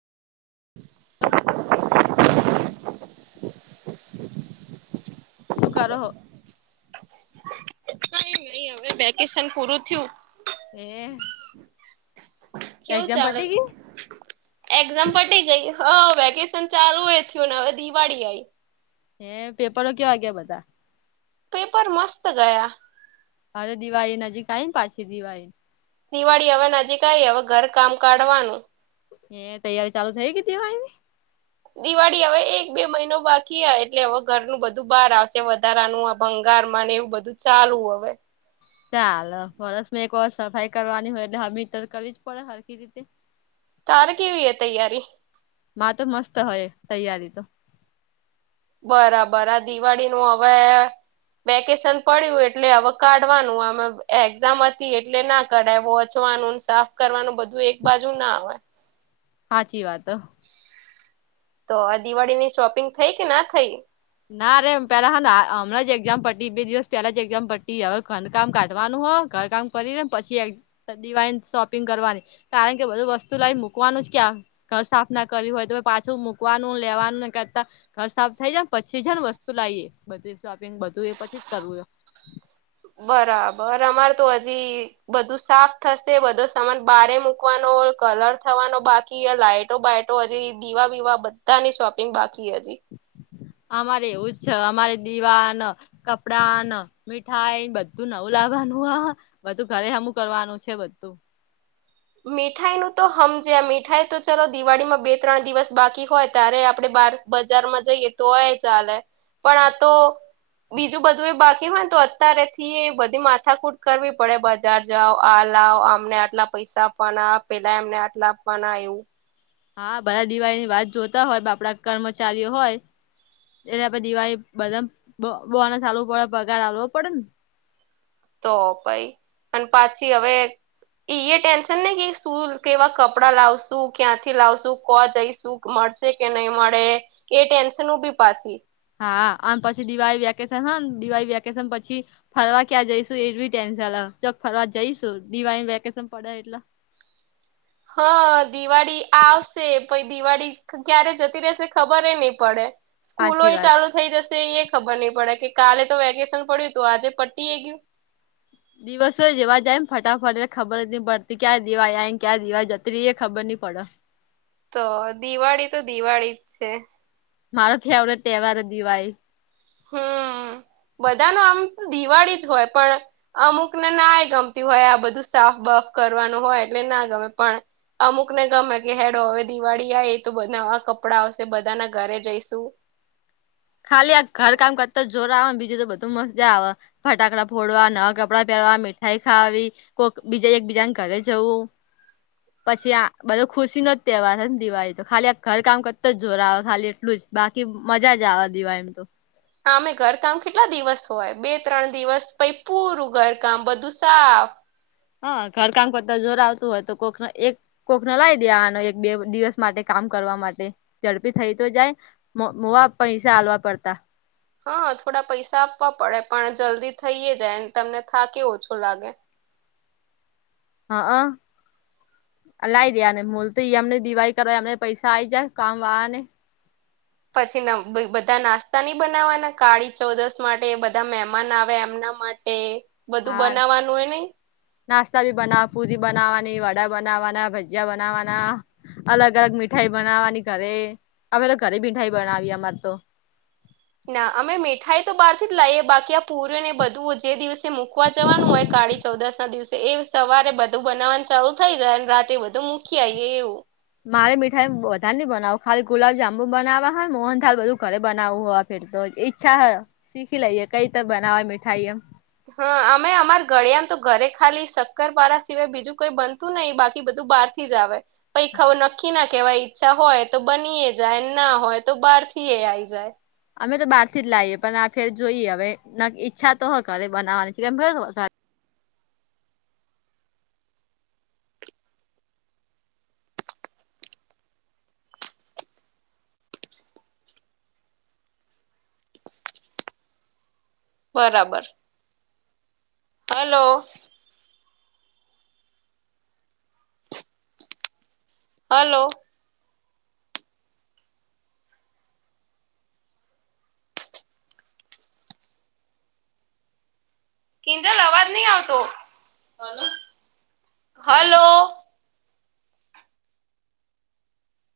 [inaudible] ત કરો. કઈ [inaudible] નહી. હવે વેકેશન પૂરું થયું. એ. કેવું એક્ઝામ ચાલે? પટી એક્ઝામ પટી ગઈ. હા! વેકેશન ચાલુ હો થયુંને. હવે દિવાળી આવીઈ. હ પેપરો કેવા વા ગયા બધા. પેપર મસ્ત ગયા. હાવે દિવાળી નજીક આવીઈ ને પાછી દિવાળી. દિવાળી હવે નજીક આવી. હવે ઘર કામ કાઢવાનું. એ તૈયારી ચાલુ થઈ ગી તવાયની? દિવાળી હવે એક બે મહિનો બાકી આ. એટલે હવે ઘરનું બધું બહાર આવશે વધારાનું. બંગાળ માં ને એવું બધું ચાલુ હવે. ચાલો વર્ષ એક વાર સફાઈ કરવાની હોય. એટલે હમીર કરવી જ પડે હખ રીતે. તાર કેવી એ તૈયારી? માં તો મસ્ત હોય તૈયારી તો. બરાબર. આ દિવાળીનુંું હવે. વેકેશન પડ્યું એટલે હવે કાઢવાનું. અમે એક્ઝામ હતી એટલે ના. કઢાવો ઓચવાનું સાફ કરવાનું. બધું એક બાજુ ના આવે. સાચી વાત. તો આ દિવાળીની શોપિંગ થઈ કે ના થઈ? ના રે પેલા હા હમં જ એક્ઝામ પતી. બે દિવસ પેહલા જ એક્ઝામ પતી હવે ખંધકામ કાઢવાનું હો. ઘર કામ કરી ને પછી એક. દિવાળી નુ શોપિંગ કરવાની. કારણ કે બધું વસ્તુ લઈને મૂકવાનું જ ક્યાં. ઘર સાફ ના કર્યું હોય તો. પાછું મૂકવાનું, લેવાનું ને કરતા ઘર સાફ થઈ જ. પછી જને વસ્તુ લાવએ. બધું શોપિંગ બધું એ પછી જ કરવું જો. બરાબર. અમારે તું હજી. બધું સાફ થશે. બધો સામાન બારે મૂકવાનો. કલર થવાનો બાકી. લાઈટ ટો બટો હજી દીવા વિીવા બધાની શોપિંગ બાકી હજી. અમારે એવુચે. અમારે દીવાન. કપડા, મીઠાઈ બધું નવું લાવવાનું આ. બધું ઘરે અમું કરવાનું છે બધું. મીઠાઈનું તો સમજે, મીઠાઈ તો ચાલ દિવાળીમાં બે ત્રણ દિવસ બાકી હોય ત્યારે આપણે બાર. બજારમાં જઈએ તો હોય ચાલે. પણ આ તો. બીજું બધું એ બાકી હોયને તો, અત્યારેથી બધી માથાકૂટ કરવી પડે બા. બજાર જાઓ. આ લ અમને આટલા પૈસા આપવાના. પેલા એમને આટલા આપવાના આવું. હા બધા દિવાળીની વાત જોતા હોય. આપડા કર્મચારીઓ હોય. એટલે દિવાળી બધ બોનસાલવું પડે પગાર હાલવો પડે ને. તો પાઈ, અને પાછી હવે. ઈ એ ટેન્શન ને કે શું કેવા કપડાં લાવશું ક્યાંથી લાવશું કો જઈશું. મળશે કે નહી મળે એ ટેન્શન ઉભી પાછી હા અનેમ પછી દિવાળી વેકેશન હ દિવાળી વેકેશન પછી ફરવા ક્યાં જઈશું એટી ટેન્શન લ ચ ફરવા જઈશું દિવાળ વેકેશન પડે એટલે. હા દિવાળી આવશે પછ દિવાળી. ક્યારે જતી રહેશે ખબર નહી પડે. સ્કૂલો સાચી એ વાત ચાલુ થઈ જશે એ એ ખબર નહી પડે કે કાલે તો વેકેશન પડ્યું તો આજે પ્ટટી એ ગયું. દિવસો જવા જાયમને ફટાફટ એટલે ખબર જ ન પડતી ક્યાં દિવાયમ ક્યાં દિવાય જત્રી એ ખબર નહી પડે. તો દિવાળી તો દિવાળી જ છે. મારો ફેવરેટ તહેવાર દિવાળી. હમ બધાનો આમ તો દિવાળી જ હોય પણ. અમુકને નાય ગમતી હોય આ બધું સાફ બફ કરવાનું હોય એટલે ના ગમે પણ. અમુક ને ગમે કે હેડ હવે દિવાળી આવી તો બધાવા કપડાં આવશે બધાના ઘરે જઈશું. ખાલી આ ઘર કામ કરતા જોરા આવે ને બીજું તો બધું મજા આવે. ફટાકડા ફોડવા નવા કપડાં પહેરવા મીઠાઈ ખાવી. કોક બીજા એકબીજાને ઘરે જવું [inaudible] પછી આ બધો ખુશીનો જ તહેવાર છે ને દિવાળી તો ખાલી આ ઘર કામ કરતા જ જોર આવે ખાલી એટલું જ બાકી મજા જ આવા દિવાળી એમ તો આમે ઘરકામ કેટલા દિવસ હોય બે ત્રણ દિવસ પ ઈ પૂરું ઘરકામ બધું સાફ હા ઘર કામ કરતા જોર આવતું હોય તો કોક એક કોક ન લાઈ દેવા આનો એક બે દિવસ માટે કામ કરવા માટે ઝડપી થઈ તો જાય મોવા પૈસા હાલવા પડતા હા થોડા પૈસા આપવા પડે પણ જલ્દી થઈએ જાય તમને થાકે ઓછો લાગે હા હા લાઈ દેવના ને મોલ તો એ અમને દિવાળ કરવા અમને પૈસા આઈ જાય કામ વાળને પછી બધા નાસ્તા ન ઈબનાવાના કાળી ચૌદશ માટે બધા મહેમાન આવે એમના માટે એ બધું હા બનાવાનું હોય નને નાસ્તા બી બનાવ પુરી બનાવાની વડા બનાવવાના ભજીયા બનાવાના અલગ અલગ મીઠાઈ બનાવવાની ઘરે હમે તો ઘરે મીઠાઈ બનાવી અમાર તો ના અમે મીઠાઈ તો બહાર થી જ લાઈએ બાકી આ પુર ને બધું જે દિવસે મૂકવા જવાનું હોય કાળી ચૌદસ ના દિવસે એ સવારે બધું બનાવવાનું ચાલુ થઈ જાય અને રાતે બધું મૂકી આવી એવું મારે મીઠાઈ વધારે નહી બનાવું ખાલી ગુલાબજંબુ બનાવવા હોય મોહન થાળ બધું ઘરે બનાવું હોય ફેર તોઈ ચ્છા હ સીખી લઈ કઈ તો બનાવ મીઠાઈ એમ હા અમે અમાર ઘડીયા આમ તો ઘરે ખાલી સક્કરપારા સિવાય બીજું કોઈ બંન નહી બાકી બધું બારથી જ આવે નક્કી ના કહેવાય ઈચ્છા હોય તો બનીએ જાય ના હોય તો બહારથી એ આવીઈ જાય અમે તો બહાર થી જ લાવીએ પણ આ ફેર જોઈએ હવે ઈચ્છા તો હ ઘરે બનાવાની છે કે બરાબર હલો હલો. કિંજલ અવાજ નહી આવતો હલો.